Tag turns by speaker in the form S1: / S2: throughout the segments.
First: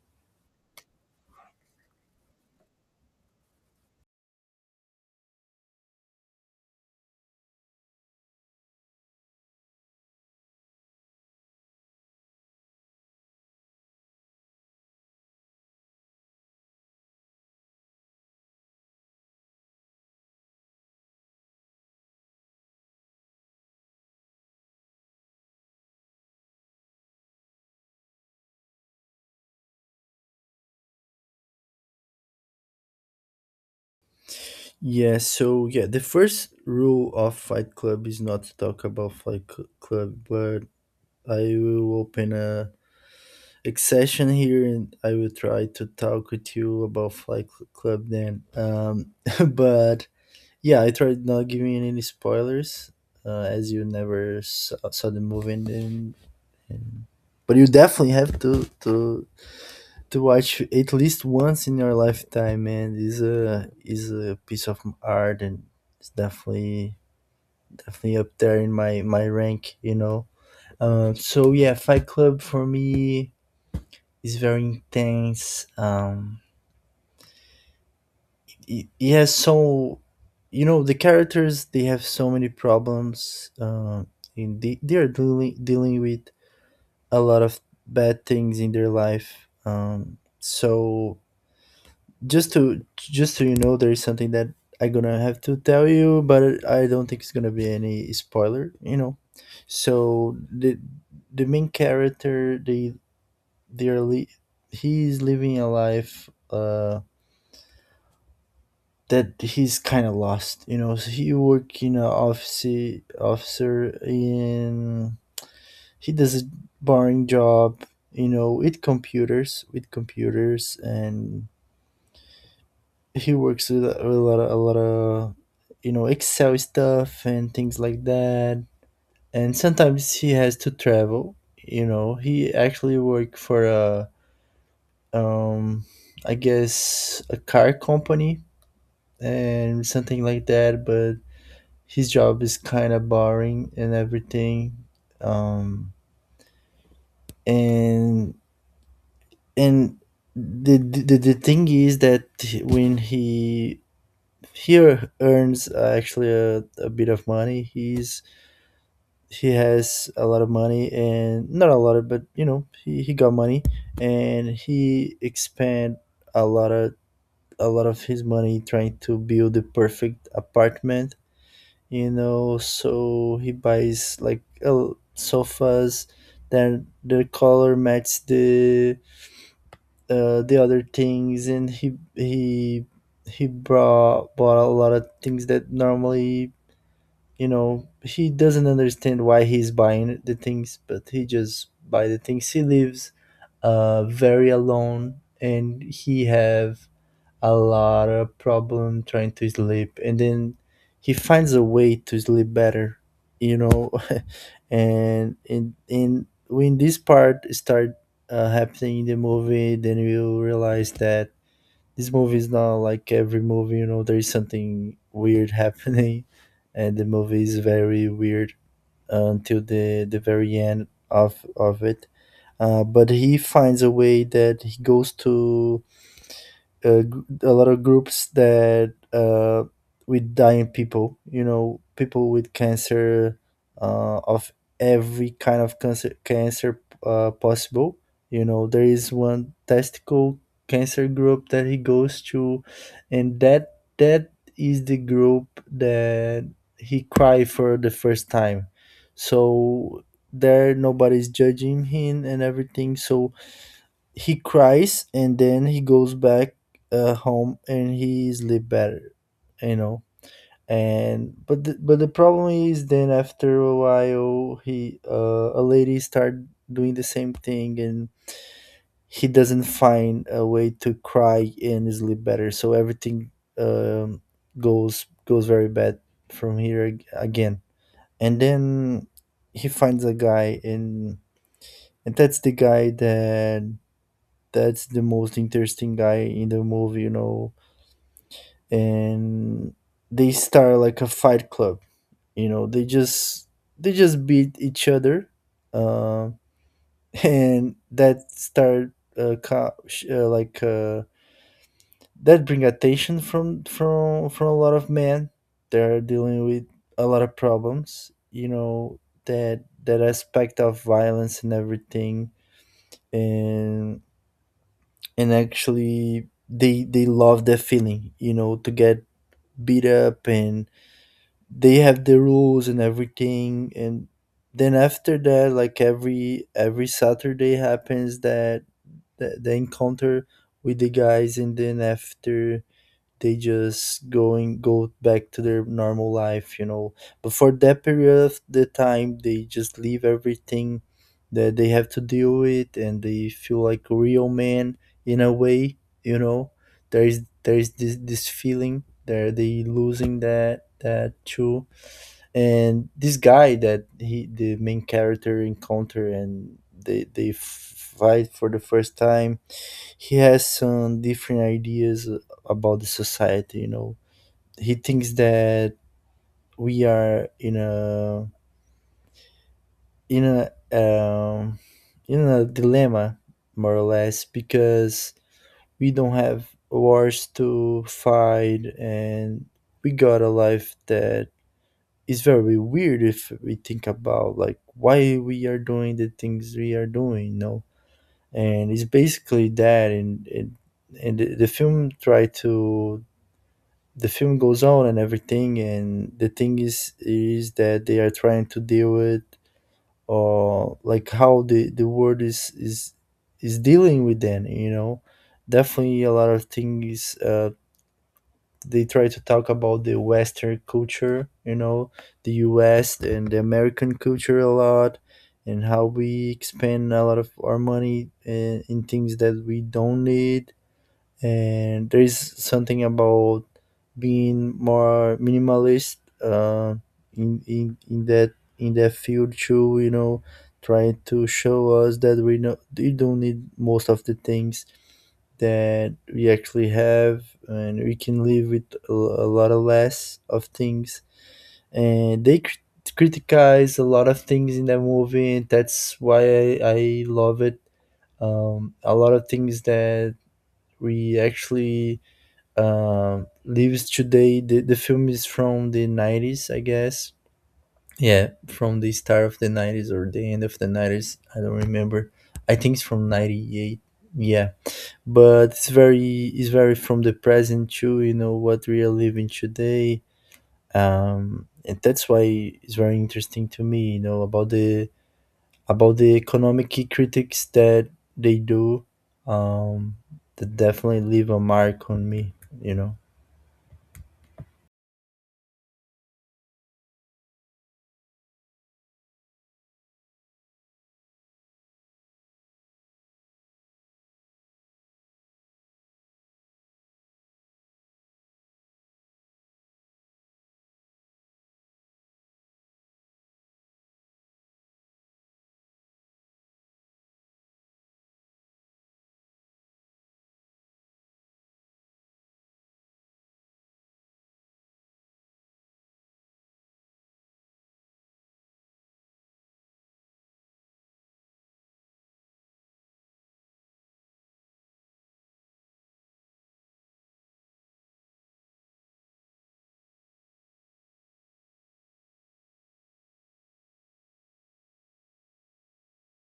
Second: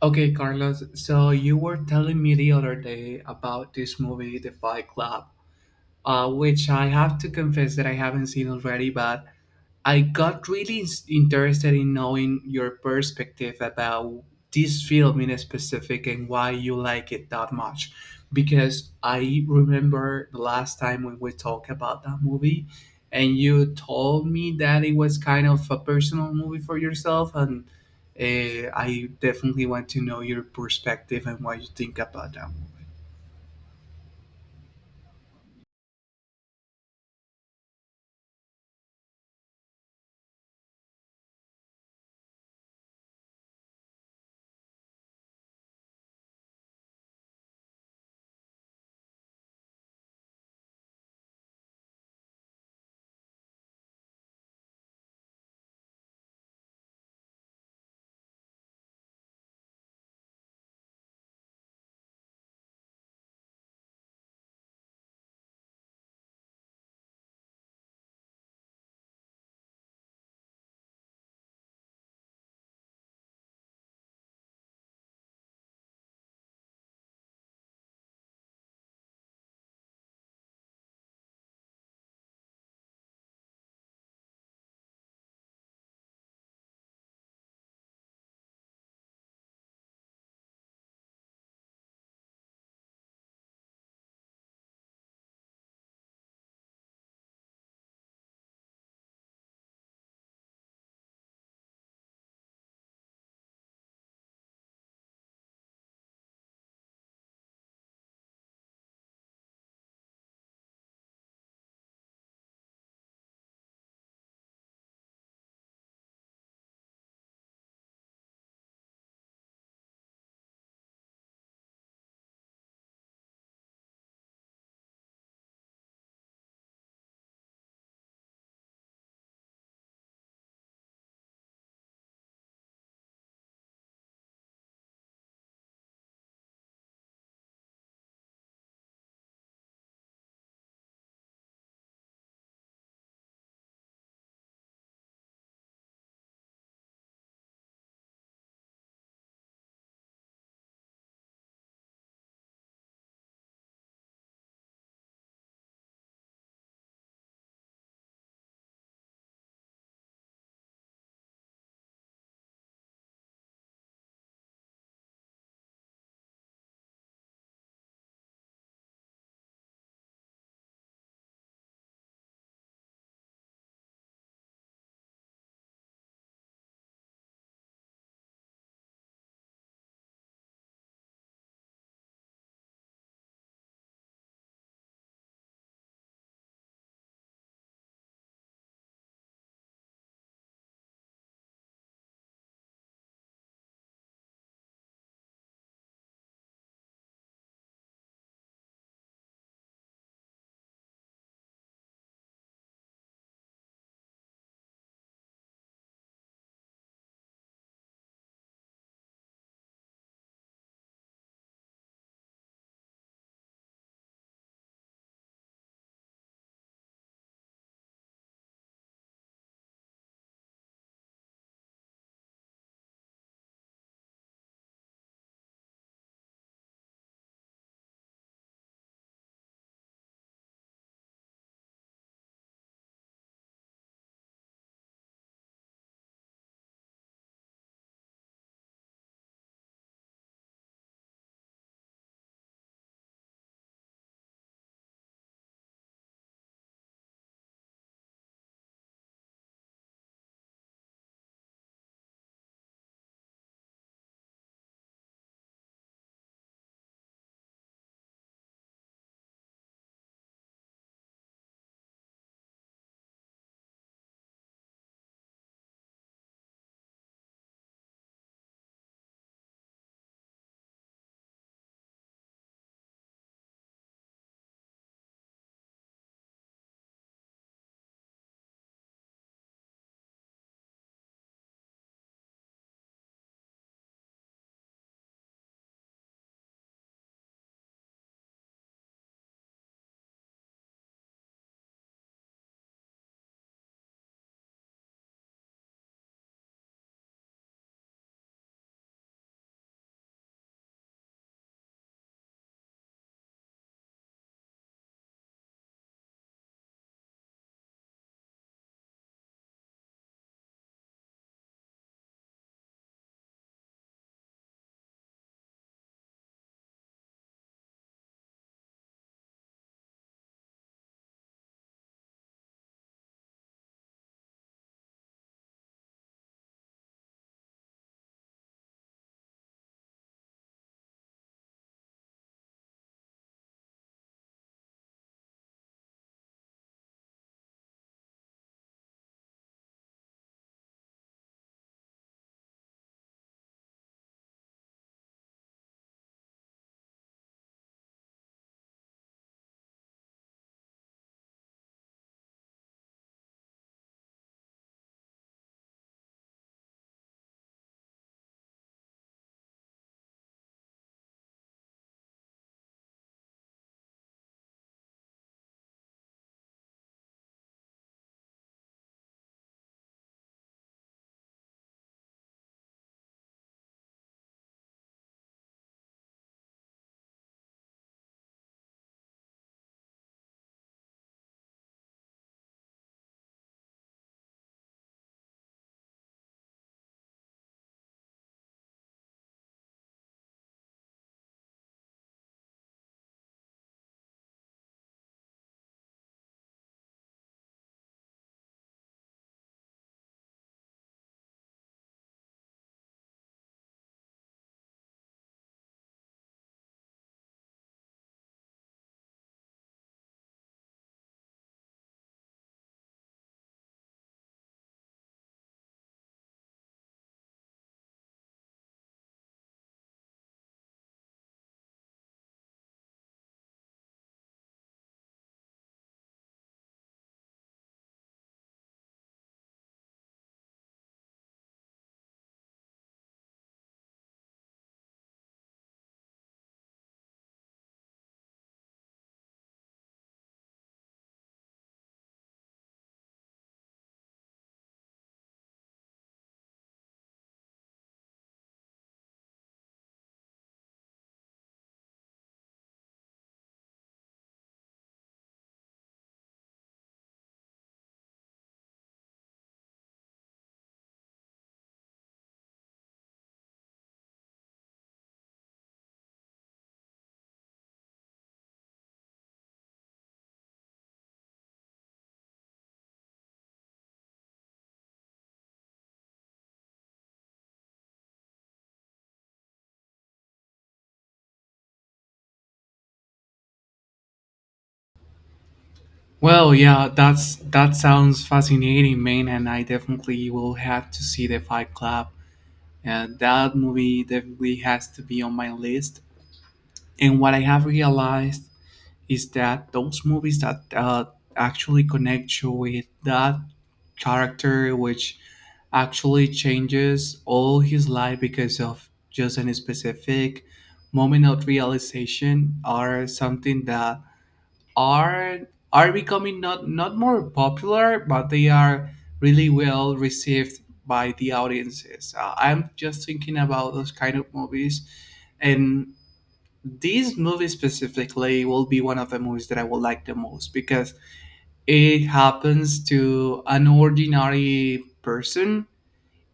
S1: Okay, Carlos. So you were telling me the other day about this movie, The Fight Club, which I have to confess that I haven't seen already, but I got really interested in knowing your perspective about this film in specific and why you like it that much. Because I remember the last time when we talked about that movie, and you told me that it was kind of a personal movie for yourself, and I definitely want to know your perspective and what you think about that movie.
S2: Yeah, so, the first rule of Fight Club is not to talk about Fight Club, but I will open a session here, and I will try to talk with you about Fight Club then. But yeah, I tried not giving any spoilers, as you never saw the movie, and but you definitely have to watch at least once in your lifetime. And is a piece of art, and it's definitely up there in my rank, you know. So yeah, Fight Club for me is very intense. It has so, you know, the characters, they have so many problems, and they are dealing with a lot of bad things in their life. So just to just so you know, there is something that I'm gonna have to tell you, but I don't think it's gonna be any spoiler, you know. So the main character, they're li- he's living a life, that he's kind of lost, you know. So he work in an office, officer in, he does a boring job, you know, with computers, and he works with with a lot of, a lot of, you know, Excel stuff and things like that. And sometimes he has to travel, you know. He actually worked for a, um I guess a car company and something like that, but his job is kind of boring and everything. Um and and The thing is that when he earns, actually a bit of money, he has a lot of money, and not a lot of, but you know, he got money, and he expand a lot of, his money trying to build the perfect apartment, you know. So he buys like, sofas, then the color matches the, the other things, and he brought bought a lot of things that normally, you know, he doesn't understand why he's buying the things, but he just buy the things. He lives very alone, and he have a lot of problem trying to sleep, and then he finds a way to sleep better, you know. And in when this part start happening in the movie, then you realize that this movie is not like every movie, you know. There is something weird happening, and the movie is very weird, until the very end of it. But he finds a way that he goes to, a lot of groups that, with dying people, you know, people with cancer, of every kind of cancer, possible, you know. There is one testicle cancer group that he goes to, and that is the group that he cried for the first time. So there nobody's judging him and everything, so he cries, and then he goes back, home, and he sleep better, you know. And but but the problem is, then after a while, he, a lady start doing the same thing, and he doesn't find a way to cry and sleep better. So everything, um, goes very bad from here, again. And then he finds a guy, and that's the guy that, that's the most interesting guy in the movie, you know. And they start like a fight club, you know. They just beat each other, uh, and that start, that bring attention from a lot of men. They're dealing with a lot of problems, you know. That that aspect of violence and everything, and actually they love that feeling, you know, to get beat up. And they have the rules and everything, and then after that, like every Saturday, happens that the encounter with the guys. And then after, they just going go back to their normal life, you know. But for that period of the time, they just leave everything that they have to deal with, and they feel like a real man, in a way, you know. There is this feeling there, they losing that too. And this guy that he the main character encounter, and they fight for the first time, he has some different ideas about the society, you know. He thinks that we are in a, in a um, in a dilemma, more or less, because we don't have wars to fight, and we got a life that is very weird, if we think about like why we are doing the things we are doing, you know. And it's basically that. And the film tried to, the film goes on and everything. And the thing is that they are trying to deal with, or like how the world is is dealing with them, you know. Definitely a lot of things, they try to talk about the Western culture, you know, the US and the American culture a lot, and how we spend a lot of our money in things that we don't need. And there is something about being more minimalist, uh, in, that, in that field too, you know, trying to show us that we know we don't need most of the things that we actually have, and we can live with a lot of less of things. And criticize a lot of things in that movie, and that's why I love it. Um, a lot of things that we actually, lives today. The film is from the 90s, I guess. Yeah, from the start of the 90s or the end of the 90s. I don't remember. I think it's from 98. Yeah. But it's very from the present too, you know, what we are living today. Um, and that's why it's very interesting to me, you know, about the, about the economic critics that they do. Um, that definitely leave a mark on me, you know.
S1: Well, yeah, that sounds fascinating, man, and I definitely will have to see the Fight Club. Yeah, that movie definitely has to be on my list. And what I have realized is that those movies that actually connect you with that character, which actually changes all his life because of just any specific moment of realization, are something that are are becoming not more popular, but they are really well received by the audiences. I'm just thinking about those kind of movies, and these movies specifically will be one of the movies that I will like the most because it happens to an ordinary person,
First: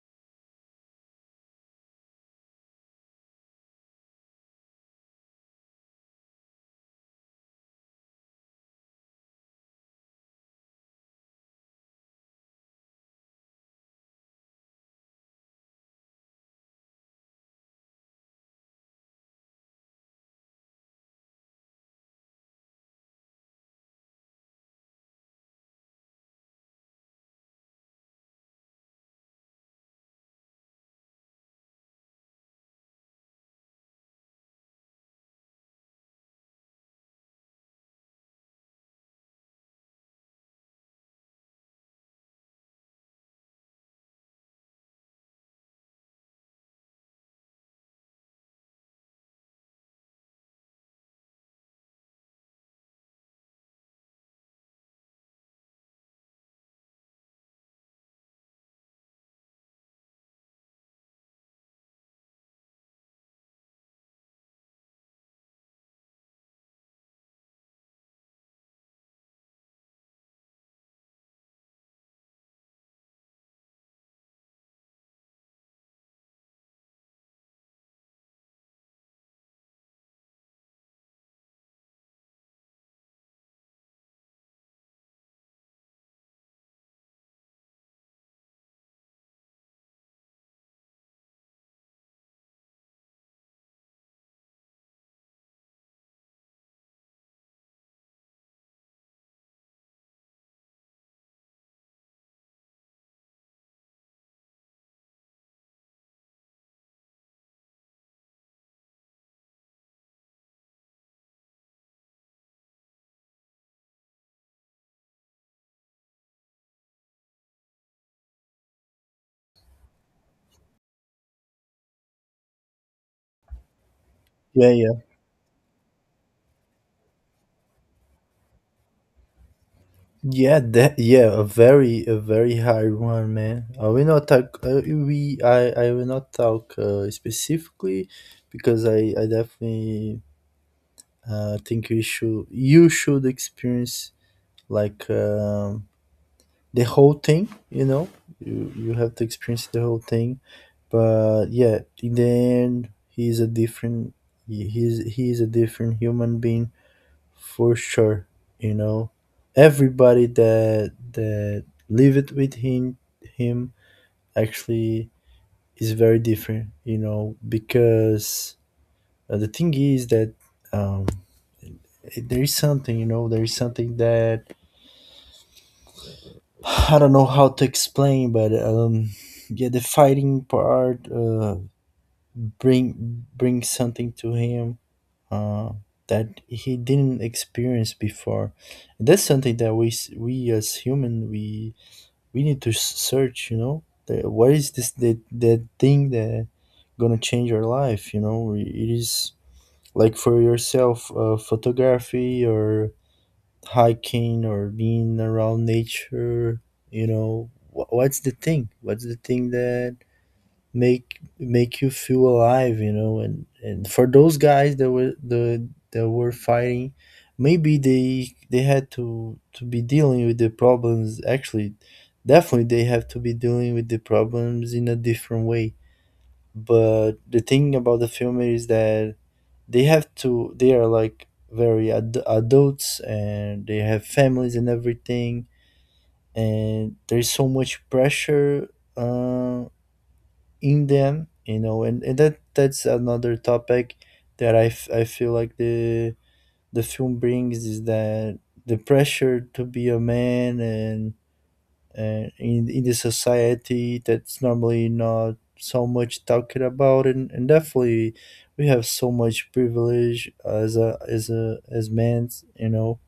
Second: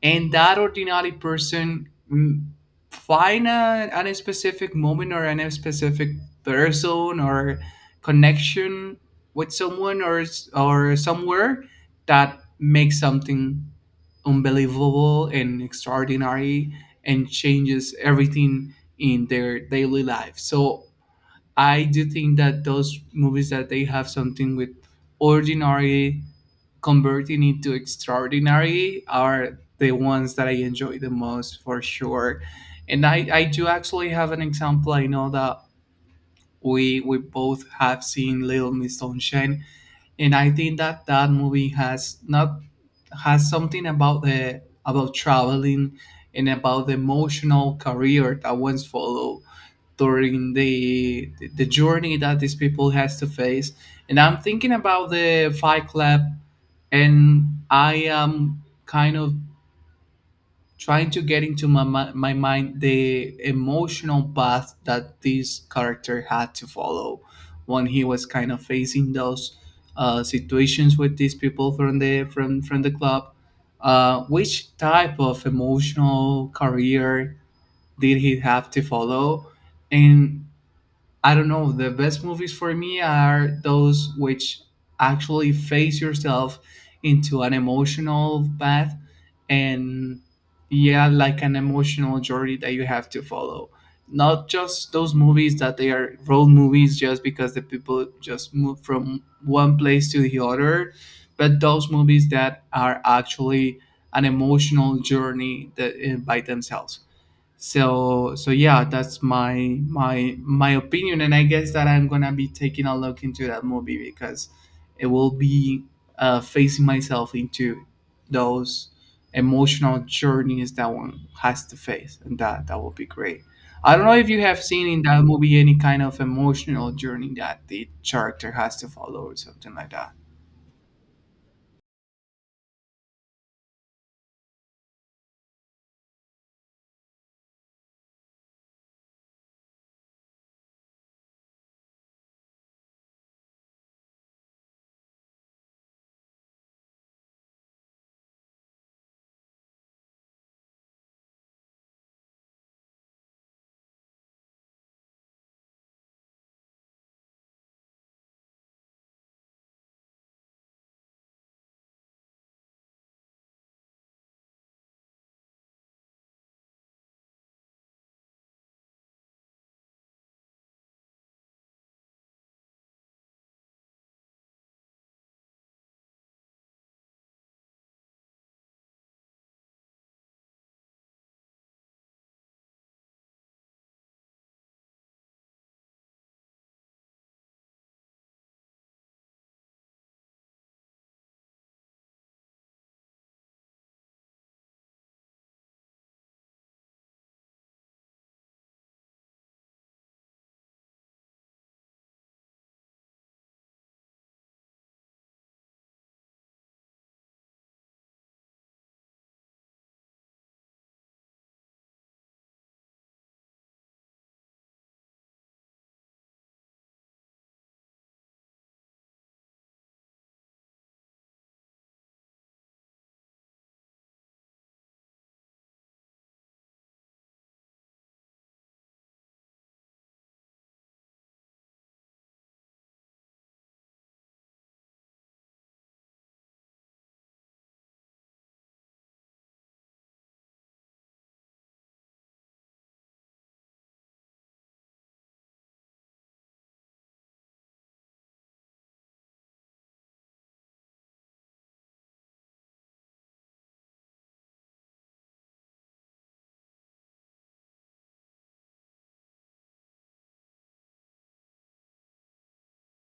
S1: and that ordinary person find any specific moment or any specific person or connection with someone or or somewhere that makes something unbelievable and extraordinary, and changes everything in their daily life. So I do think that those movies that they have something with ordinary converting into extraordinary are the ones that I enjoy the most for sure. And I do actually have an example. I know that we both have seen Little Miss Sunshine, and I think that that movie has not has something about the about traveling, and about the emotional career that one's follow during the journey that these people has to face. And I'm thinking about the Fight Club, and I am kind of trying to get into my, my mind the emotional path that this character had to follow when he was kind of facing those situations with these people from the club. Which type of emotional career did he have to follow? And I don't know. The best movies for me are those which actually face yourself into an emotional path, and yeah, like an emotional journey that you have to follow. Not just those movies that they are road movies just because the people just move from one place to the other, but those movies that are actually an emotional journey that, by themselves. So yeah, that's my my opinion, and I guess that I'm gonna be taking a look into that movie because it will be facing myself into those emotional journeys that one has to face, and that that will be great. I don't know if you have
S2: Yeah,
S1: seen
S2: yeah
S1: in that movie any kind of emotional journey that the character has to follow or something like that.
S2: yeah that yeah, a very, a very hard one, man. I will not talk, we I will not talk, specifically, because I definitely, think you should experience, like, the whole thing, you know. You have to experience the whole thing. But yeah, in the end, he's a different human being, for sure, you know. Everybody that that lived with him actually is very different, you know. Because, the thing is that, um there is something, you know, there is something that I don't know how to explain, but, yeah, the fighting part, brings something to him, uh, that he didn't experience before. That's something that we, we as human, we need to, search. You know, the, what is this, that thing that gonna change our life? You know, it is, like, for yourself, photography, or hiking, or being around nature. You know, Wh- what's the thing? What's the thing that make you feel alive, you know? And for those guys that were the, that were fighting, maybe they had to be dealing with the problems, actually, definitely they have to be dealing with the problems in a different way. But the thing about the film is that they have to, they are like very, adults, and they have families and everything, and there's so much pressure Uh in them, you know. And that that's another topic that I feel like the film brings, is that the pressure to be a man, and in the society, that's normally not so much talked about. And definitely we have so much privilege as a as men, you know.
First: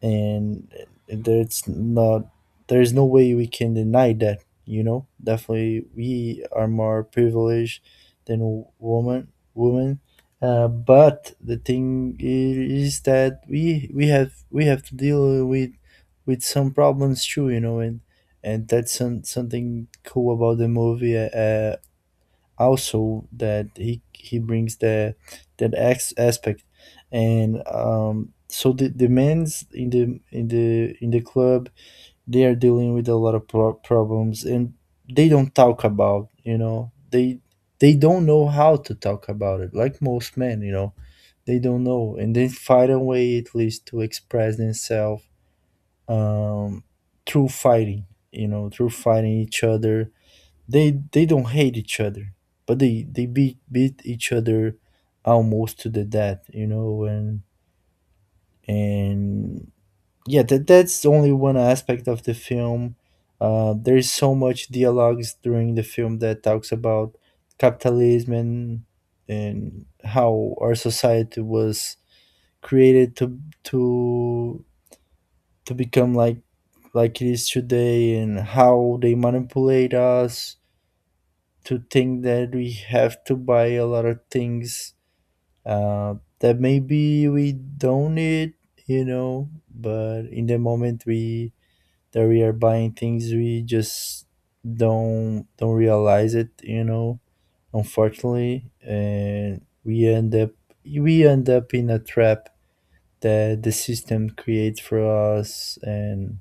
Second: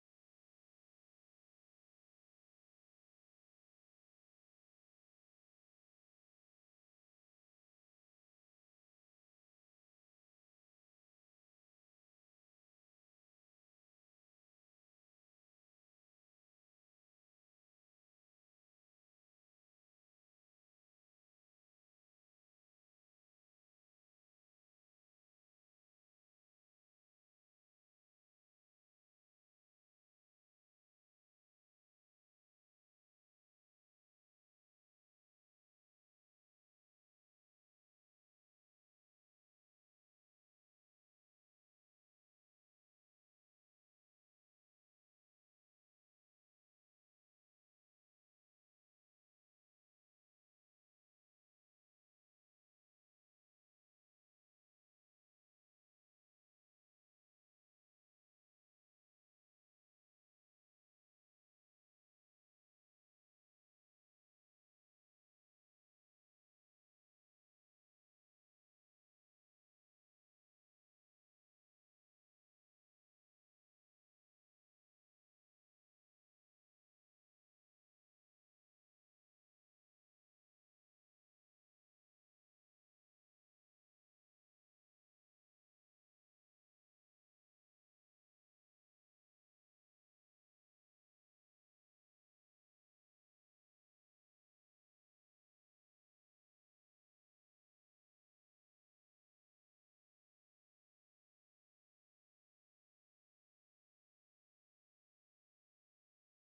S2: And there's not There's no way we can deny that, you know. Definitely we are more privileged than woman, women, but the thing is that we have to deal with some problems too, you know. And that's some, something cool about the movie, also, that he brings the, that ex aspect. And, so the men's in the in the club, they are dealing with a lot of problems, and they don't talk about, you know. They don't know how to talk about it, like most men, you know. They don't know, and they find a way, at least, to express themselves, um through fighting, you know, through fighting each other. They don't hate each other, but they beat each other almost to the death, you know. And and yeah, that's only one aspect of the film. There's so much dialogues during the film that talks about capitalism and how our society was created to become like it is today, and how they manipulate us to think that we have to buy a lot of things, uh, that maybe we don't need, you know, but in the moment we that we are buying things, we just don't realize it, you know, unfortunately, and we end up in a trap that the system creates for us. And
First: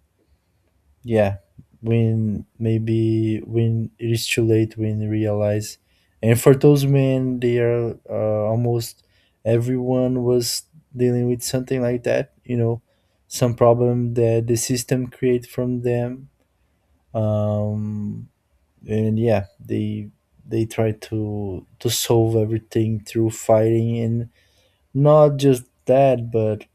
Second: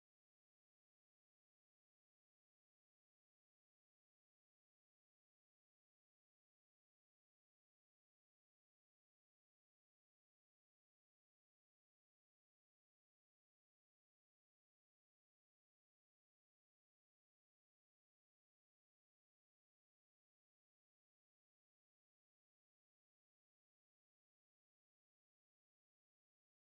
S2: yeah, when maybe when it is too late, when you realize, and for those men, they are almost everyone was dealing with something like that. You know, some problem that the system create from them. Um, and yeah, they try to solve everything through fighting, and not just that, but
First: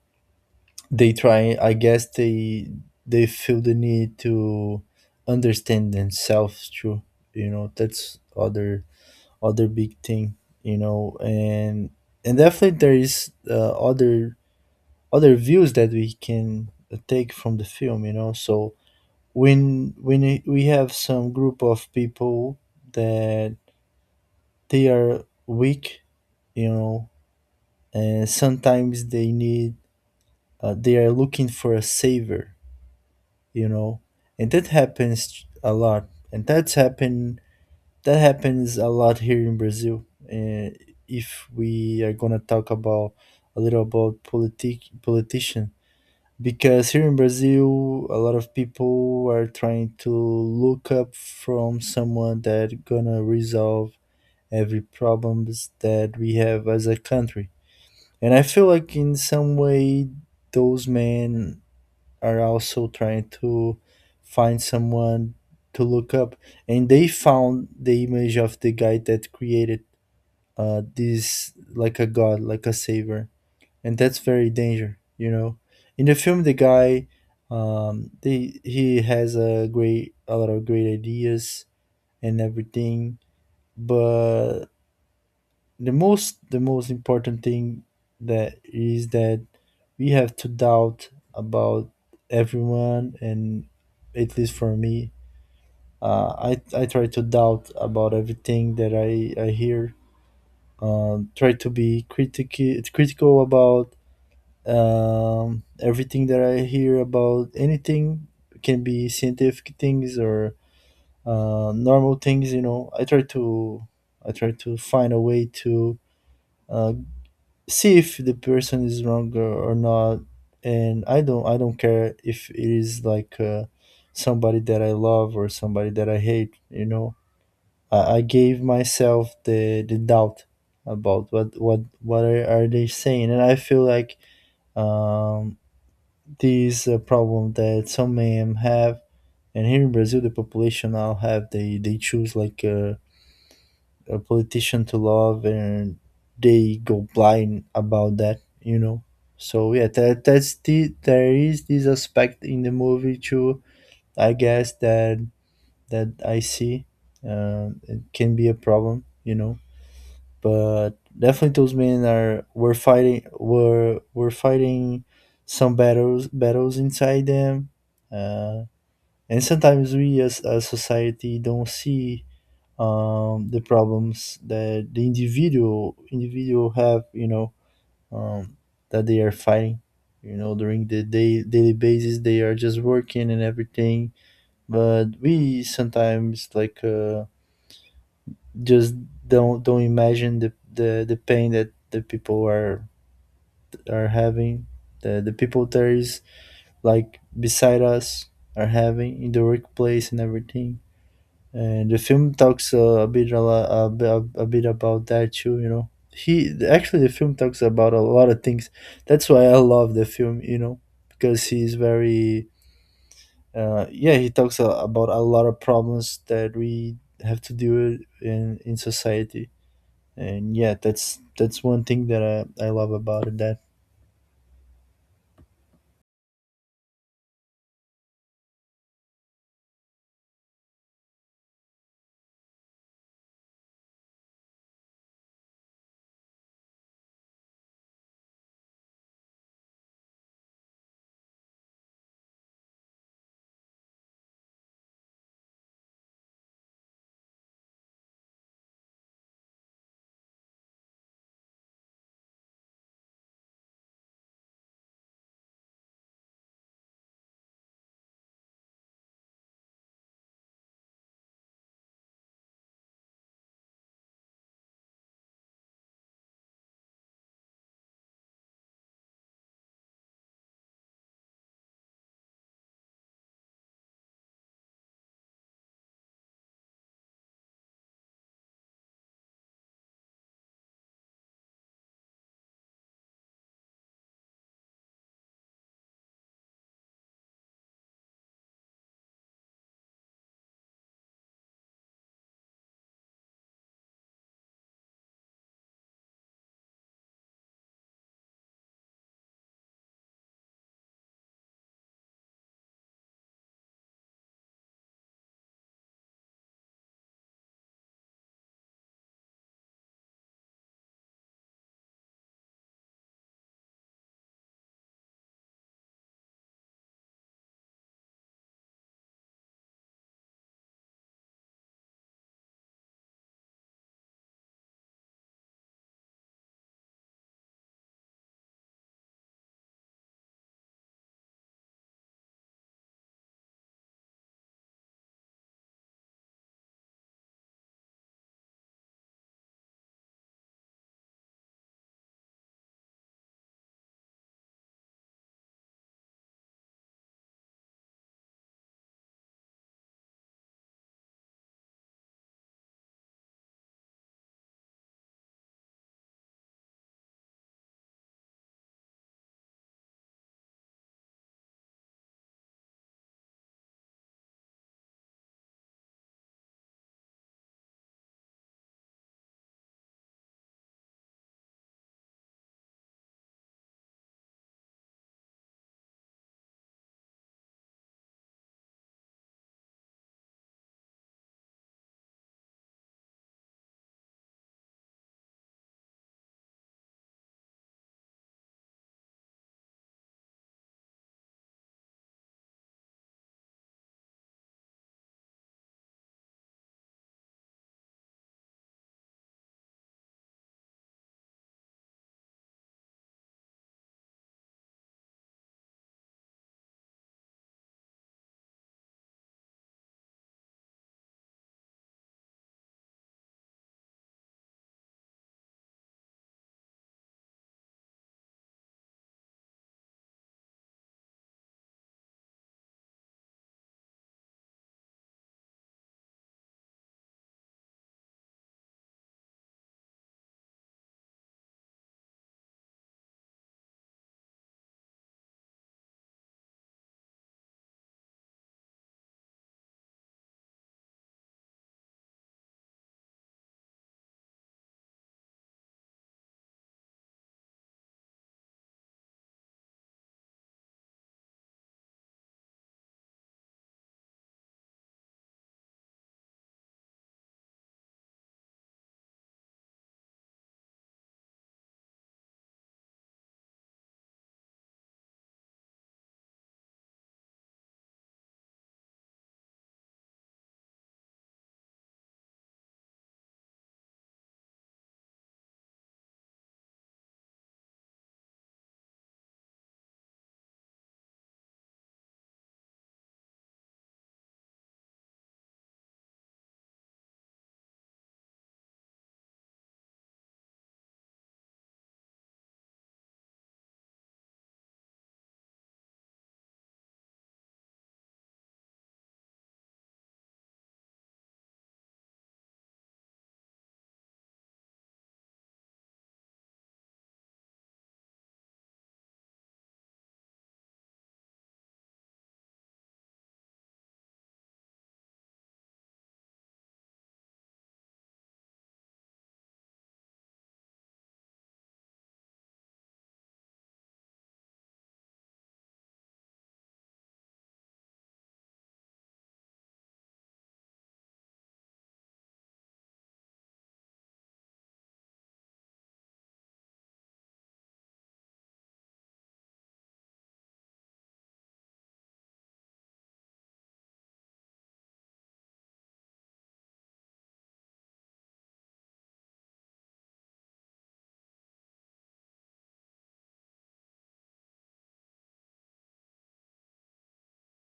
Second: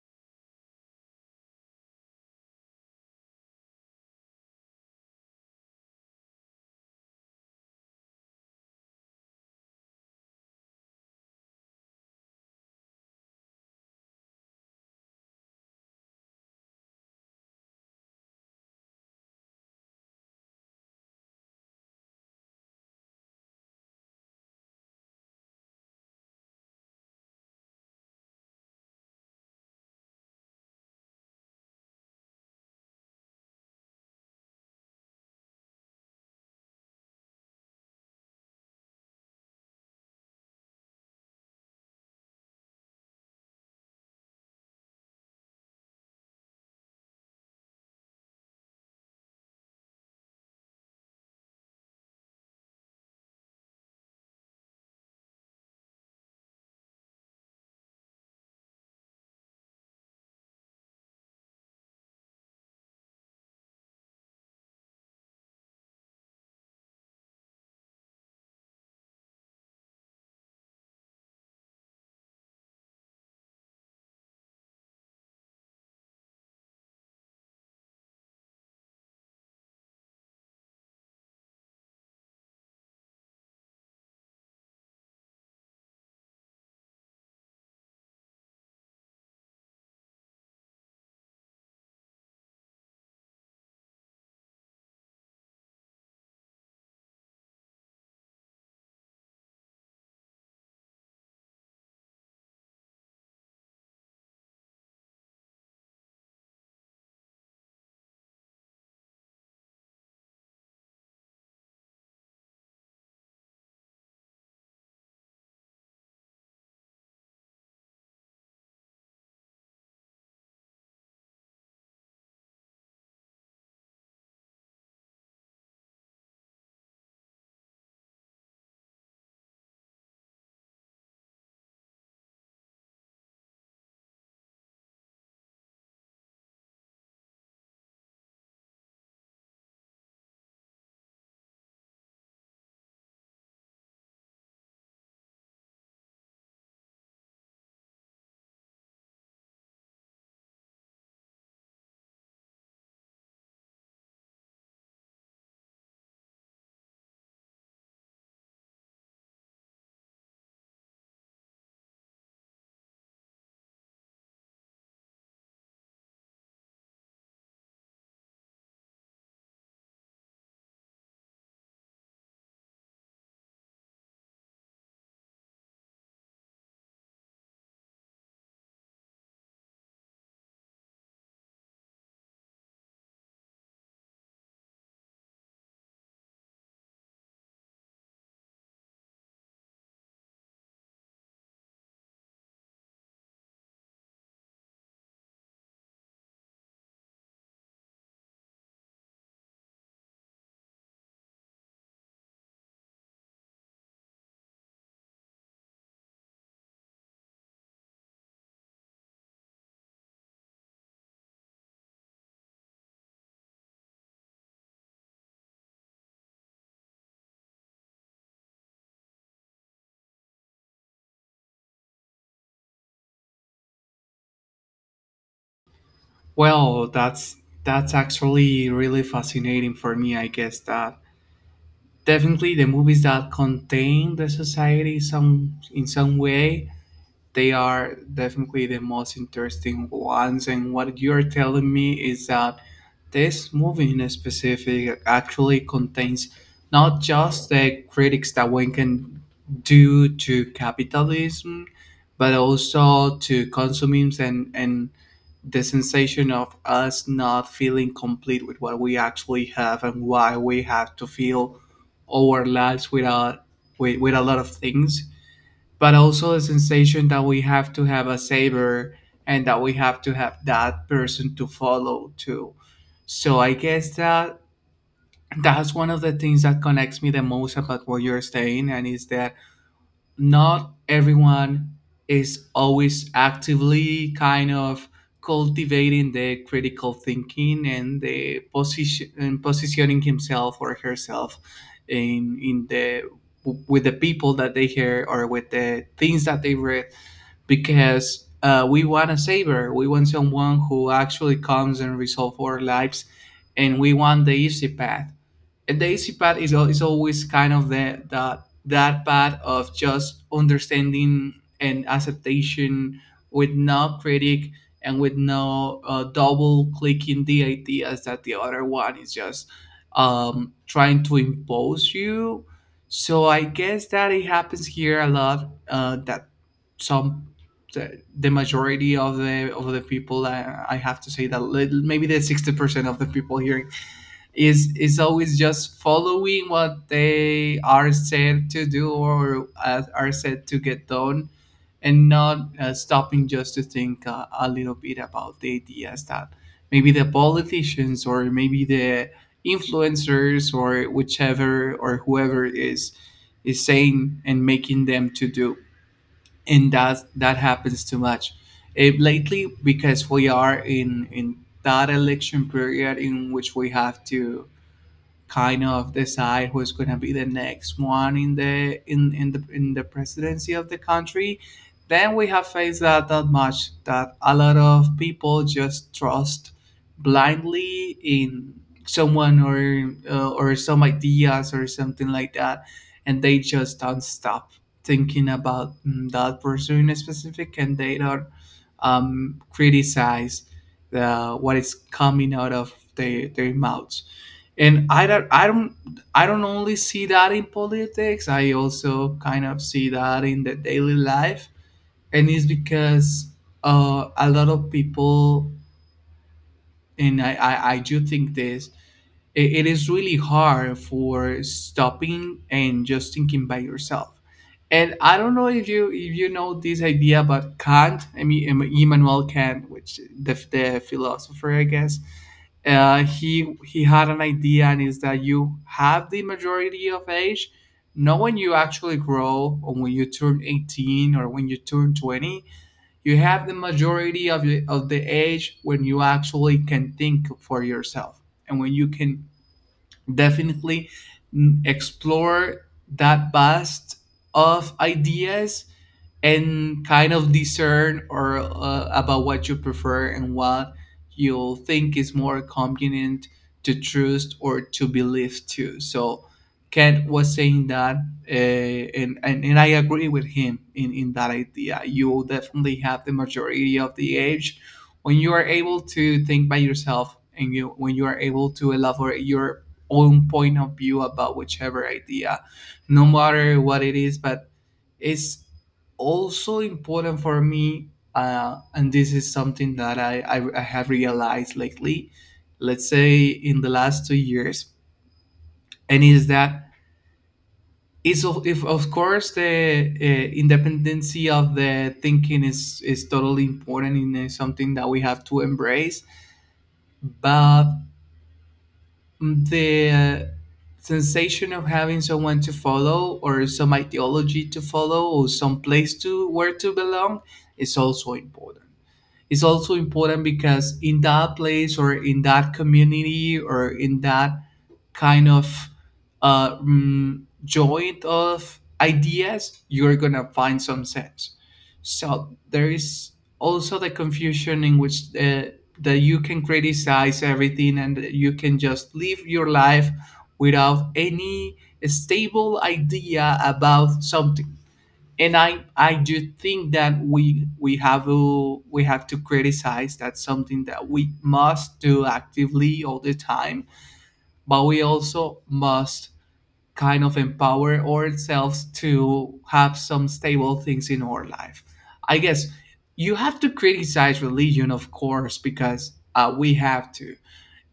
S2: they try I guess they feel the need to understand themselves too, you know. That's other big thing, you know. And definitely there is other views that we can take from the film, you know. So we have some group of people that they are weak, you know, and sometimes they need, they are looking for a savior, you know. And that happens a lot, and that happens a lot here in Brazil. And if we are going to talk about a little about politician, because here in Brazil a lot of people are trying to look up from someone that gonna resolve every problems that we have as a country. And I feel like in some way those men are also trying to find someone to look up, and they found the image of the guy that created, this like a god, like a savior, and that's very danger, you know. In the film, the guy, they he has a great a lot of great ideas and everything, but the most important thing that is that we have to doubt about everyone. And at least for me, uh, I try to doubt about everything that I hear, try to be critical about, everything that I hear about anything. It can be scientific things or, normal things, you know. I try to find a way to, uh, see if the person is wrong or not. And I don't care if it is like, somebody that I love or somebody that I hate, you know. I gave myself the doubt about what are they saying. And I feel like, um this a problem that some men have. And here in Brazil the population now have, they choose like, a politician to love, and they go blind about that, you know. So yeah, that's there is this aspect in the movie too, I guess, that I see. It can be a problem, you know. But definitely those men are were fighting, were fighting some battles inside them. uh and sometimes we as a society don't see, the problems that the individual have, you know. um, that they are fighting, you know, during the day daily basis. They are just working and everything, but we sometimes like, just don't imagine the, the pain that the people are having, the people there is like beside us are having in the workplace and everything. And the film talks a bit a, lo- a bit about that too, you know. He actually The film talks about a lot of things. That's why I love the film, you know. Because he's very, yeah, he talks about a lot of problems that we have to deal with in society. And yeah, that's one thing that I love about it. That
S1: Well, that's actually really fascinating for me. I guess that definitely the movies that contain the society some in some way, they are definitely the most interesting ones. And what you're telling me is that this movie in specific actually contains not just the critics that one can do to capitalism, but also to consumism, and the sensation of us not feeling complete with what we actually have, and why we have to feel our lives without with, with a lot of things, but also the sensation that we have to have a saber, and that we have to have that person to follow too. So I guess that that's one of the things that connects me the most about what you're saying, and is that not everyone is always actively kind of cultivating the critical thinking and the position and positioning himself or herself in the with the people that they hear, or with the things that they read, because we want a saver. We want someone who actually comes and resolves our lives, and we want the easy path, and the easy path is always kind of the, that path of just understanding and acceptation, with no critic and with no double clicking the ideas that the other one is just trying to impose you. So I guess that it happens here a lot, that some the majority of the people, I have to say that maybe the 60% of the people here in is always just following what they are said to do, or are said to get done, and not stopping just to think a little bit about the ideas that maybe the politicians, or maybe the influencers, or whichever or whoever is saying and making them to do. And that that happens too much lately, because we are in that election period in which we have to kind of decide who's going to be the next one in the presidency of the country. Then we have faced that that much that a lot of people just trust blindly in someone, or some ideas, or something like that, and they just don't stop thinking about that person in specific, and they don't criticize the what is coming out of their mouths. And I don't only see that in politics. I also kind of see that in the daily life, and it's because a lot of people, and I do think this, it is really hard for stopping and just thinking by yourself. And I don't know if you know this idea about Kant, I mean Immanuel Kant, which the philosopher, I guess. He had an idea, and is that you have the majority of age, not when you actually grow, or when you turn 18, or when you turn 20, you have the majority of the age when you actually can think for yourself, and when you can definitely explore that vast of ideas, and kind of discern or about what you prefer and what you'll think is more convenient to trust or to believe to. So Kent was saying that, and, and I agree with him in that idea. You will definitely have the majority of the age when you are able to think by yourself, and you when you are able to elaborate your own point of view about whichever idea, no matter what it is. But it's also important for me, and this is something that I have realized lately, let's say in the last 2 years, and is that is of, if of course the independency of the thinking is totally important, and is something that we have to embrace. But the sensation of having someone to follow, or some ideology to follow, or some place to where to belong is also important is also important, because in that place, or in that community, or in that kind of joint of ideas, you're gonna find some sense. So there is also the confusion in which that you can criticize everything and you can just live your life without any stable idea about something. And I do think that we have to we have to criticize. That's something that we must do actively all the time. But we also must kind of empower ourselves to have some stable things in our life. I guess you have to criticize religion, of course, because we have to,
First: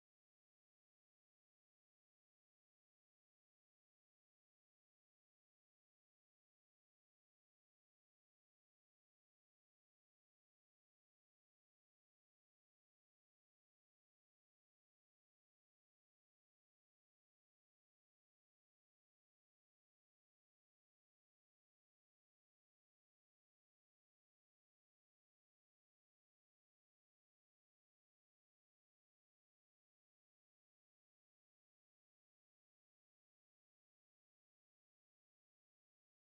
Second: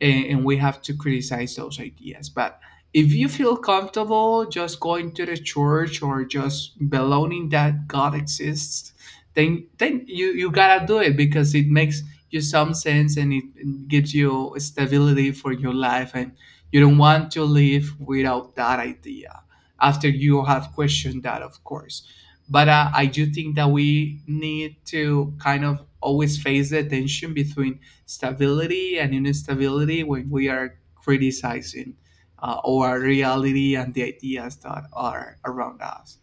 S1: and we have to criticize those ideas. But if you feel comfortable just going to the church, or just believing that God exists, then you gotta do it, because it makes you some sense, and it gives you stability for your life, and you don't want to live without that idea after you have questioned that, of course. But I do think that we need to kind of always face the tension between stability and instability when we are criticizing our reality and the ideas that are around us.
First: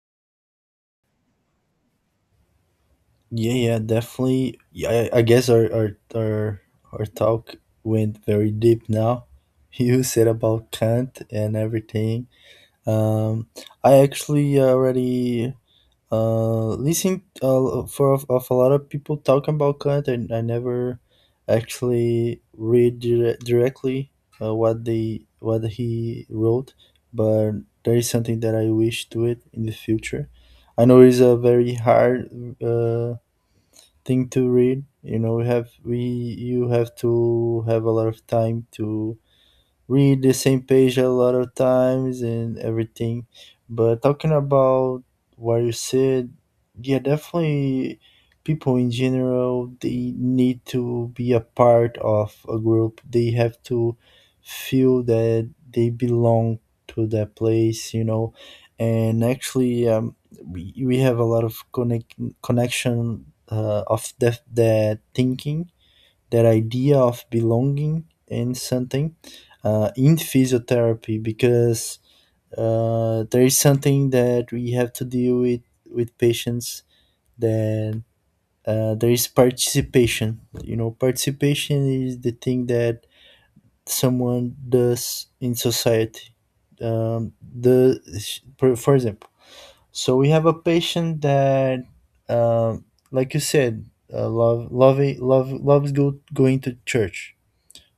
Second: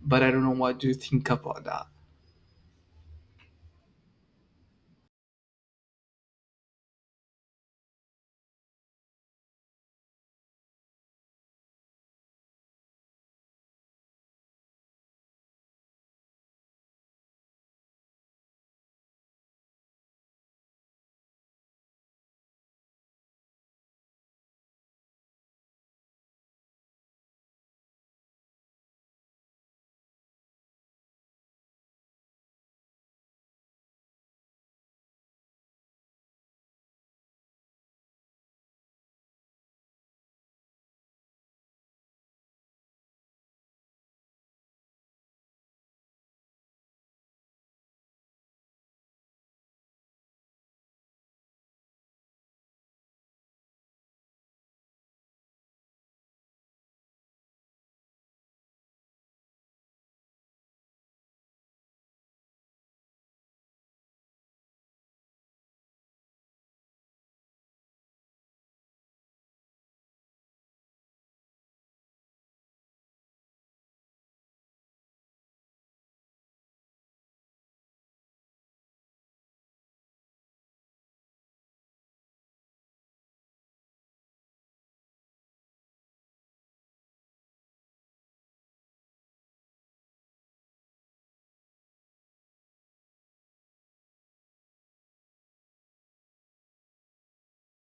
S1: But I don't know what you think about that.
S2: Yeah, yeah, definitely. Yeah, I guess our talk went very deep now. You said about Kant and everything. Um, I actually already listened, of a lot of people talking about Kant, and I never actually read directly, what he wrote, but there is something that I wish to it in the future. I know it's a very hard, uh thing to read. You know, we have we you have to have a lot of time to read the same page a lot of times and everything. But talking about what you said, yeah, definitely people in general, they need to be a part of a group. They have to feel that they belong to that place, you know. And actually, we have a lot of connection of that thinking, that idea of belonging in something, in physiotherapy. Because there is something that we have to deal with patients, that there is participation, you know. Participation is the thing that someone does in society. Um, the For example, so we have a patient that, um, like you said, love going to church.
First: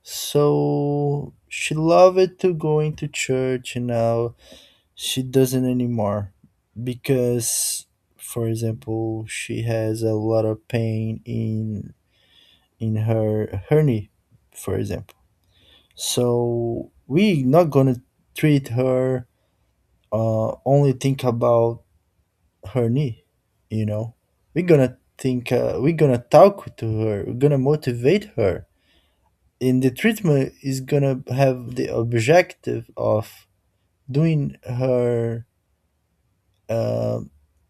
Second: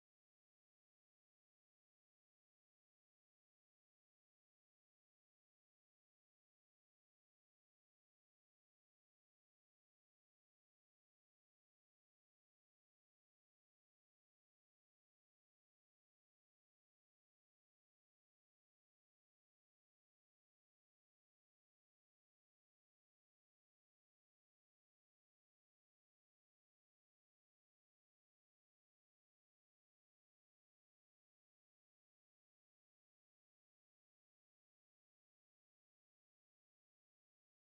S2: So she loved to going to church, and now she doesn't anymore, because for example she has a lot of pain in her knee, for example. So we not gonna treat her, only think about her knee, you know. We're gonna think, we're gonna talk to her, we're gonna motivate her, in the treatment is gonna have the objective of doing her, uh,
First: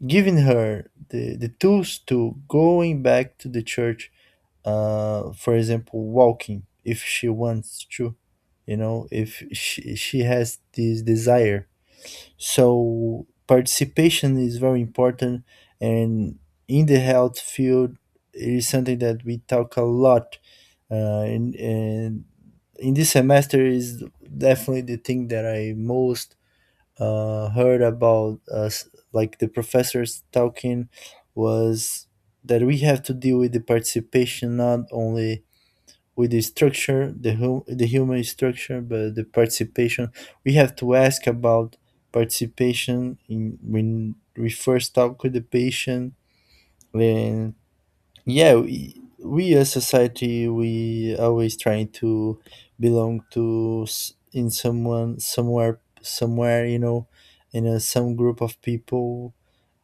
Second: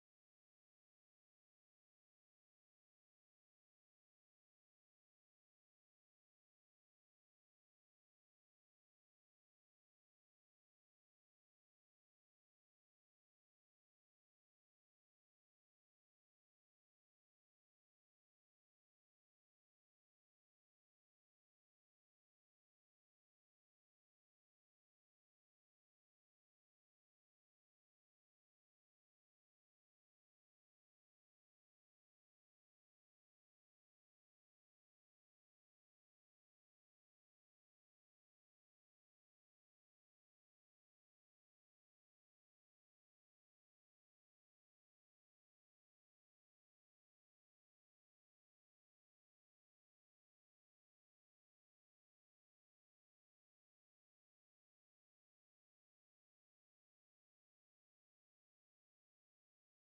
S2: giving her the tools to going back to the church, for example, walking, if she wants to, you know, if she has this desire. So participation is very important. And in the health field, it is something that we talk a lot, uh, and in this semester is definitely the thing that I most, heard about us, like the professors talking, was that we have to deal with the participation not only with the structure, the human structure, but the participation. We have to ask about participation in when we first talk with the patient. Yeah, we as society we always trying to belong to s- in someone somewhere somewhere, you know. In some group of people.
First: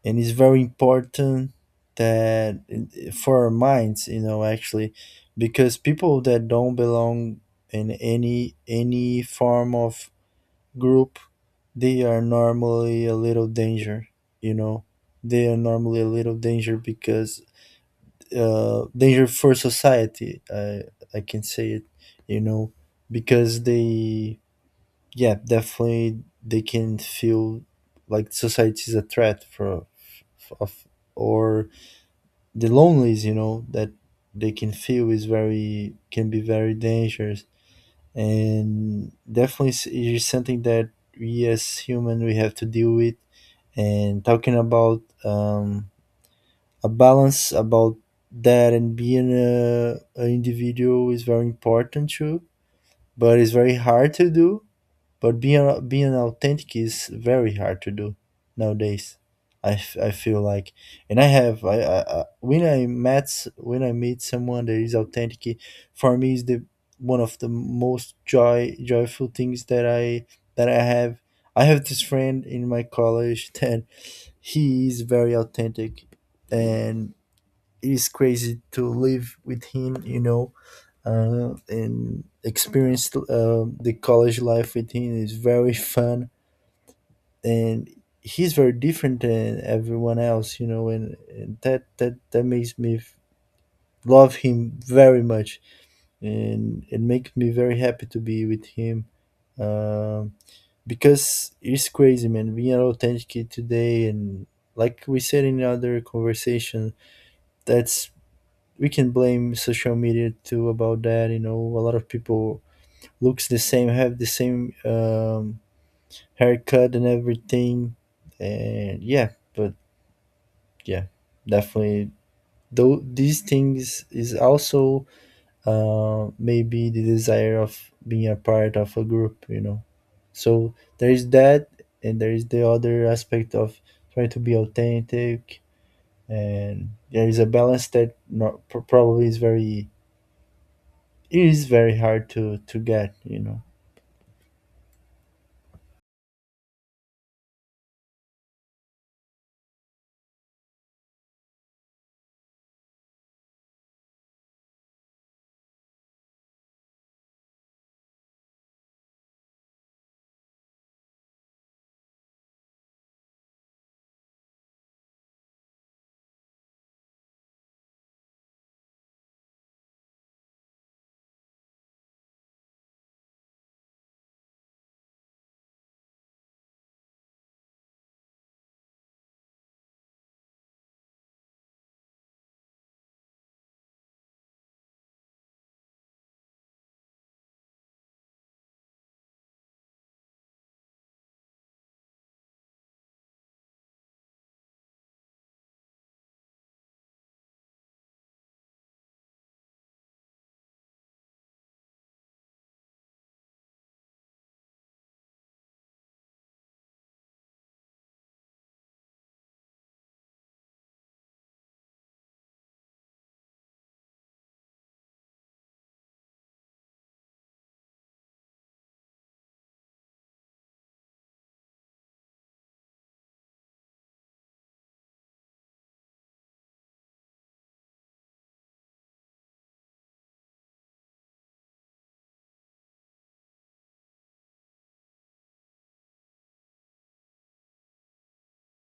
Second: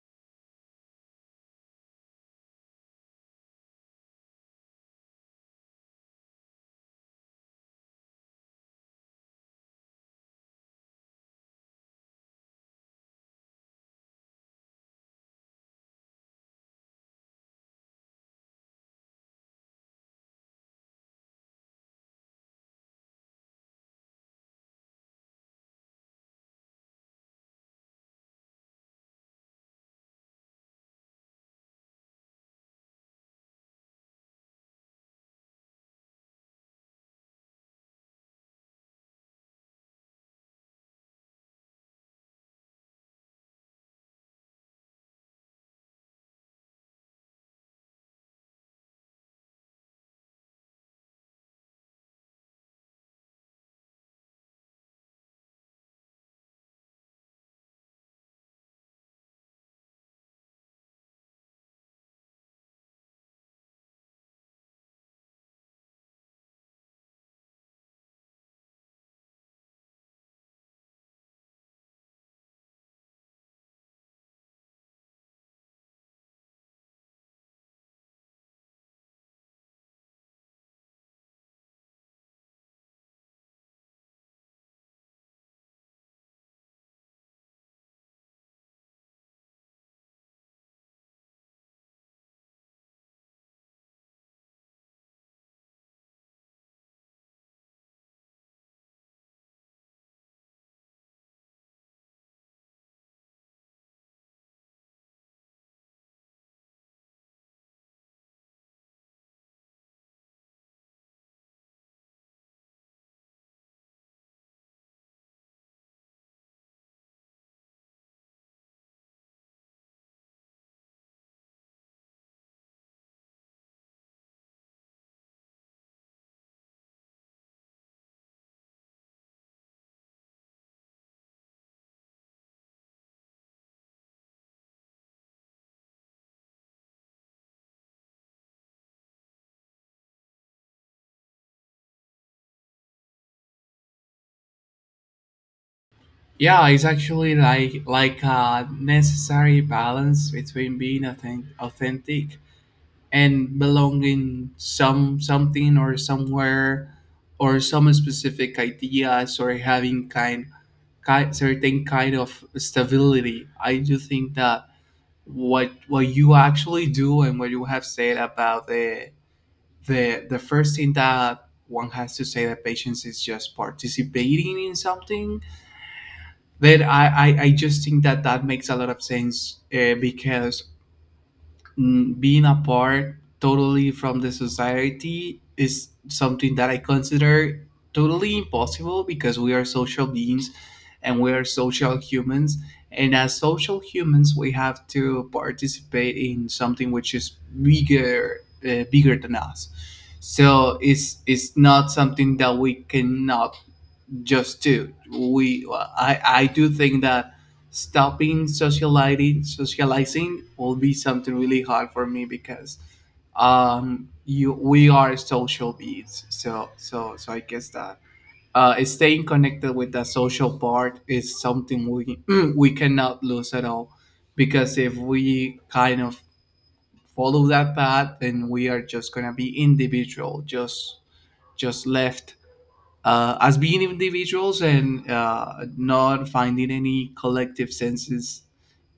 S2: And it's very important that for our minds, you know, actually. Because people that don't belong in any form of group, they are normally a little danger, you know. They are normally a little danger, because, danger for society. I can say it, you know, because they, yeah, definitely, they can feel like society is a threat for, of, or the loneliness, you know, that they can feel is very, can be very dangerous. And definitely is, it is something that we as human we have to deal with. And talking about, a balance about that, and being a, an individual is very important too, but it's very hard to do. But being authentic is very hard to do nowadays, I feel like. And I when when I meet someone that is authentic, for me is the one of the most joyful things that I have. I have this friend in my college that he is very authentic. And is crazy to live with him, you know, and experience the college life with him is very fun. And he's very different than everyone else, you know. And that makes me love him very much, and it makes me very happy to be with him. Um, because it's crazy, man. Being an authentic kid today, and like we said in other conversation, that's, we can blame social media too about that. You know, a lot of people looks the same, have the same, haircut and everything, and yeah, but yeah, definitely. Though these things is also, maybe the desire of being a part of a group, you know. So there is that, and there is the other aspect of trying to be authentic, and there is a balance that, not, probably is very, it is very hard to get, you know.
S1: Yeah, it's actually like a necessary balance between being authentic and belonging something or somewhere, or some specific ideas, or having kind, kind certain kind of stability. I do think that what you actually do and what you have said about the first thing that one has to say that patience is just participating in something, then I just think that that makes a lot of sense, because being apart totally from the society is something that I consider totally impossible because we are social beings and we are social humans. And as social humans, we have to participate in something which is bigger, bigger than us. So it's not something that we cannot just do. We I do think that stopping socializing will be something really hard for me because you we are social beings, so I guess that staying connected with the social part is something we we cannot lose at all, because if we kind of follow that path, then we are just gonna be individual, just left as being individuals, and not finding any collective senses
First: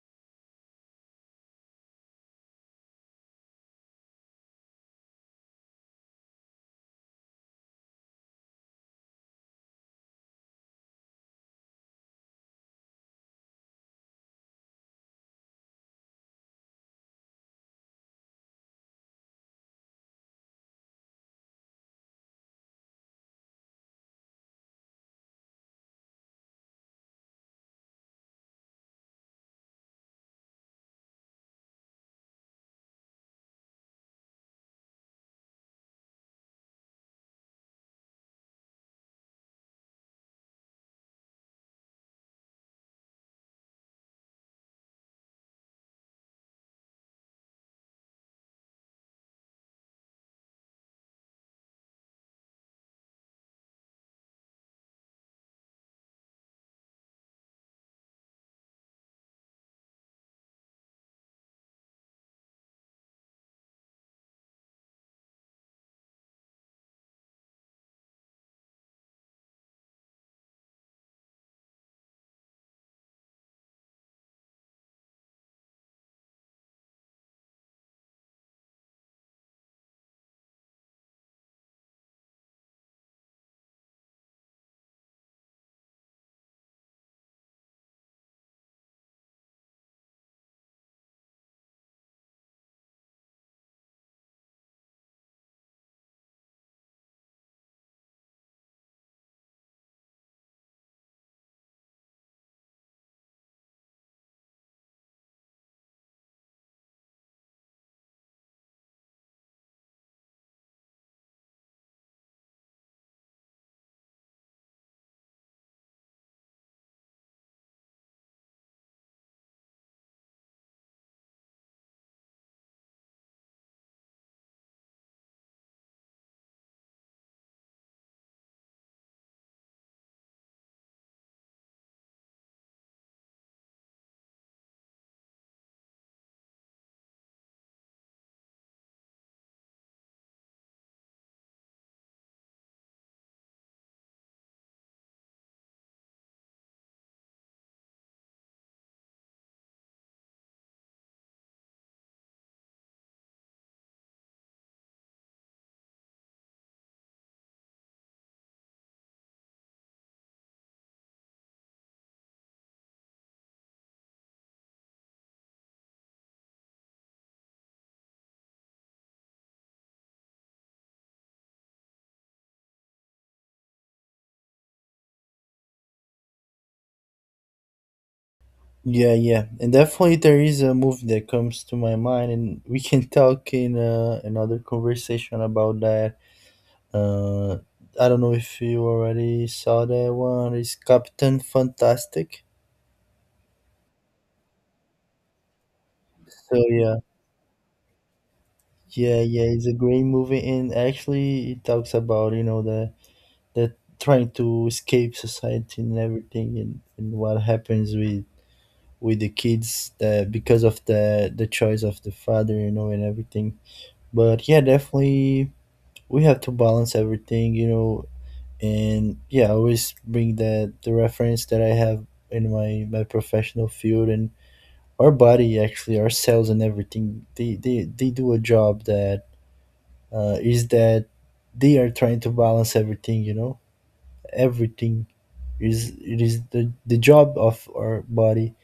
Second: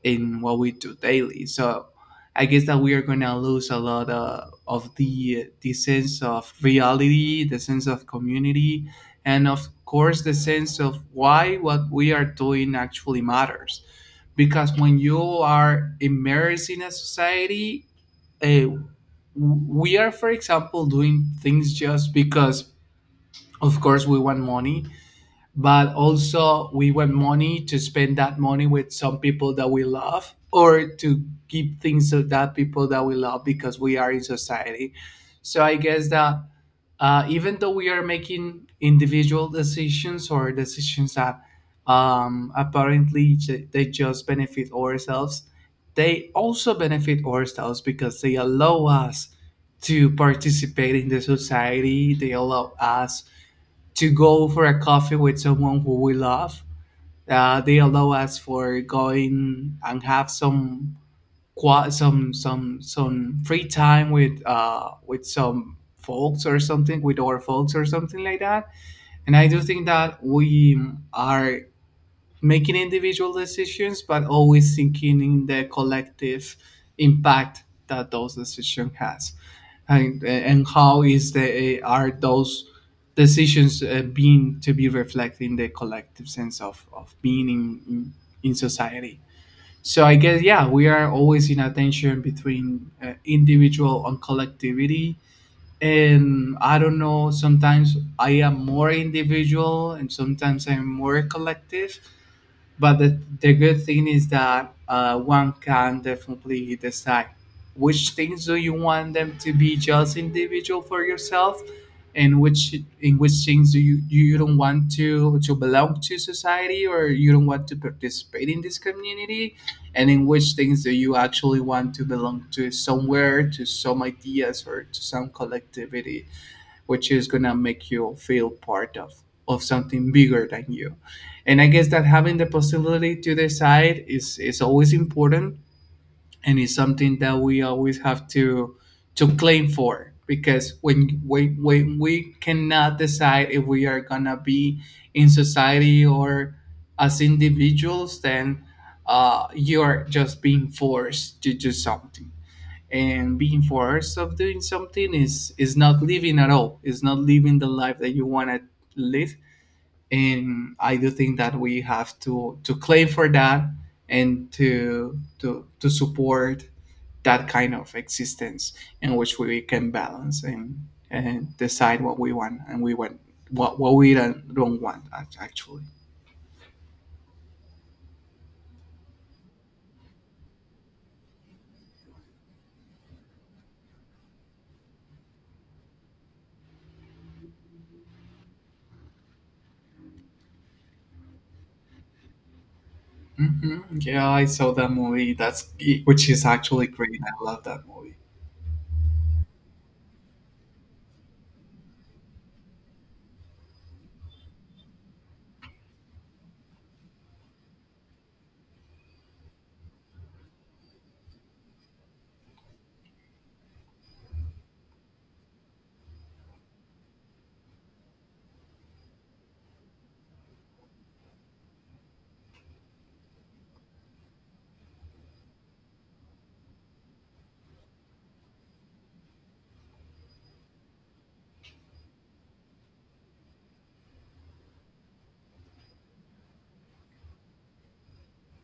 S1: in what we do daily. So I guess that we are going to lose a lot, of the sense of reality, the sense of community, and of course the sense of why what we are doing actually matters. Because when you are immersed in a society, uh, we are, for example, doing things just because, of course, we want money, but also we want money to spend that money with some people that we love, or to give things to that people that we love, because we are in society. So I guess that even though we are making individual decisions, or decisions that apparently j- they just benefit ourselves, they also benefit ourselves because they allow us to participate in the society, they allow us to go for a coffee with someone who we love. They allow us for going and have some some free time with some folks, or something with our folks or something like that. And I do think that we are making individual decisions, but always thinking in the collective impact that those decisions has, and how is the are those decisions being to be reflected in the collective sense of being in society. So I guess, yeah, we are always in a tension between, individual and collectivity. And I don't know. Sometimes I am more individual, and sometimes I'm more collective, but the good thing is that, one can definitely decide which things do you want them to be just individual for yourself, and which in which things do you don't want to belong to society, or you don't want to participate in this community, and in which things do you actually want to belong to somewhere, to some ideas or to some collectivity, which is gonna make you feel part of something bigger than you. And I guess that having the possibility to decide is always important, and is something that we always have to claim for, because when we cannot decide if we are gonna be in society or as individuals, then, you are just being forced to do something, and being forced of doing something is not living at all, it's not living the life that you want to live. And I do think that we have to claim for that, and to to support that kind of existence in which we can balance, and decide what we want and we want what we don't want act- actually.
S2: Yeah, yeah, and definitely there is a movie that comes to my mind, and we can talk in, another conversation about that. Uh, I don't know if you already saw that one. It's Captain Fantastic.
S1: Hmm, yeah, I saw that movie, that's which is
S2: So
S1: actually
S2: yeah,
S1: great, I love that movie.
S2: yeah, it's a great movie, and actually it talks about, you know, the the trying to escape society and everything, and what happens with the kids, because of the choice of the father, you know, and everything. But yeah, definitely we have to balance everything, you know. And yeah, I always bring the reference that I have in my professional field. And our body, actually our cells and everything, they do a job that, is that they are trying to balance everything, you know. Everything is the job of our body,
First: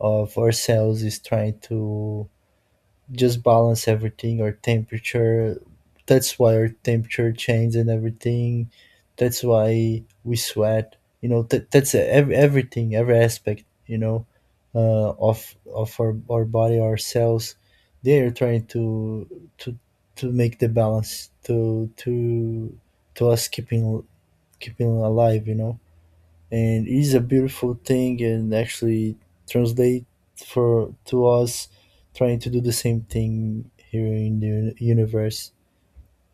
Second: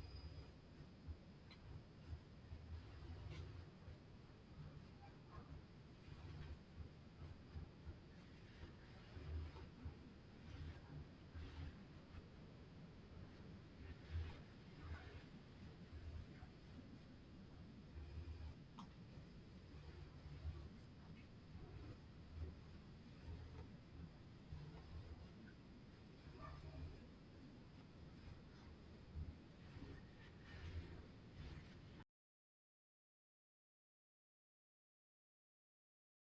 S2: of our cells, is trying to just balance everything, our temperature. That's why our temperature changes and everything, that's why we sweat, you know. Everything, every aspect, you know, of our body, our cells, they are trying to to make the balance, to us keeping alive, you know. And it is a beautiful thing, and actually translate for to us trying to do the same thing here in the universe.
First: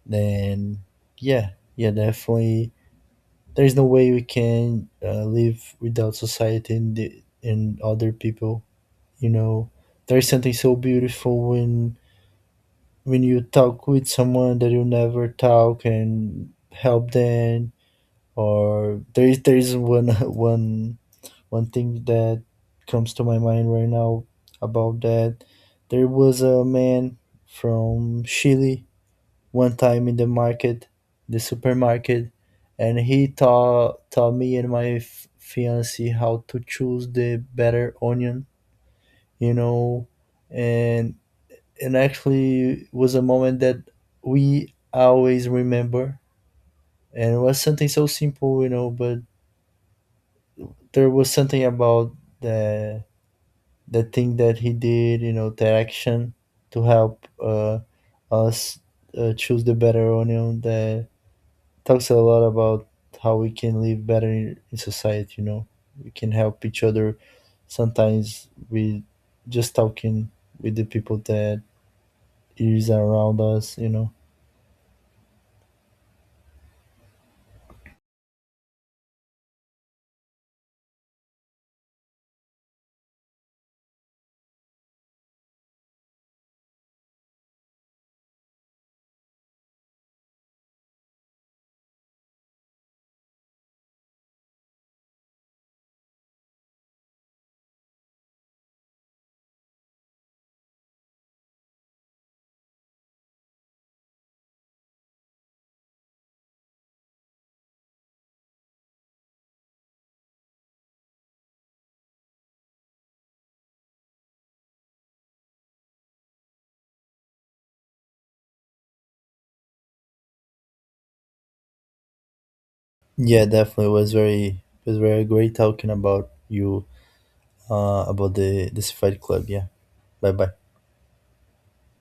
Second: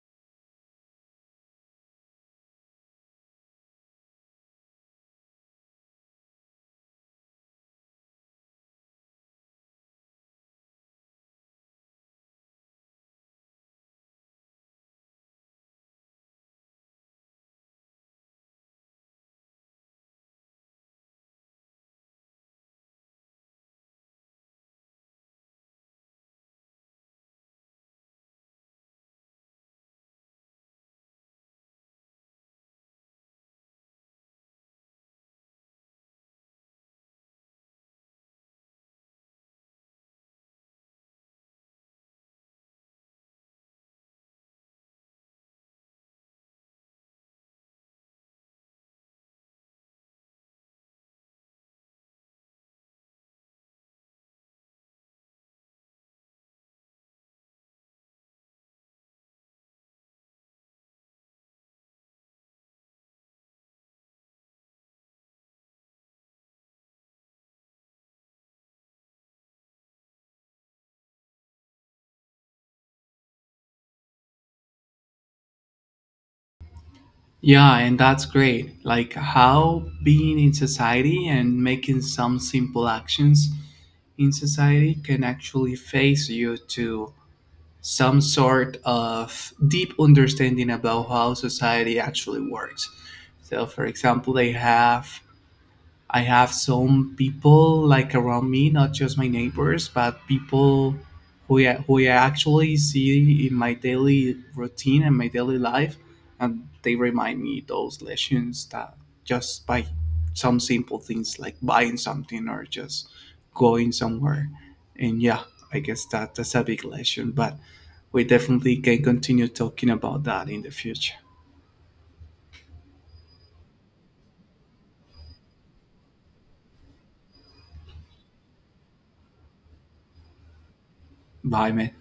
S2: Then yeah, yeah, definitely, there's no way we can, live without society and, the, and other people, you know. There's something so beautiful when you talk with someone that you never talk and help them. Or there is, there is one one one thing that comes to my mind right now about that. There was a man from Chile one time in the market, the supermarket, and he taught me and my fiance how to choose the better onion, you know. and and actually was a moment that we always remember, and it was something so simple, you know, but there was something about the the thing that he did, you know, the action to help, us, choose the better onion, that talks a lot about how we can live better in society, you know. We can help each other sometimes with just talking with the people that is around us, you know.
S1: Yeah, and that's great. Like how being in society and making some simple actions in society can actually face you to some sort of deep understanding about how society actually works. So, for example, they have I have some people like around me, not just my neighbors, but people who I actually see in my daily routine and my daily life, and they remind me those lessons that just by some simple things like buying something or just going somewhere. And yeah, I guess that that's a big lesson, but we definitely can continue talking about that in the future.
S2: Yeah, definitely. It was very great talking about you about the Fight Club. Yeah. Bye bye.
S1: Bye, man.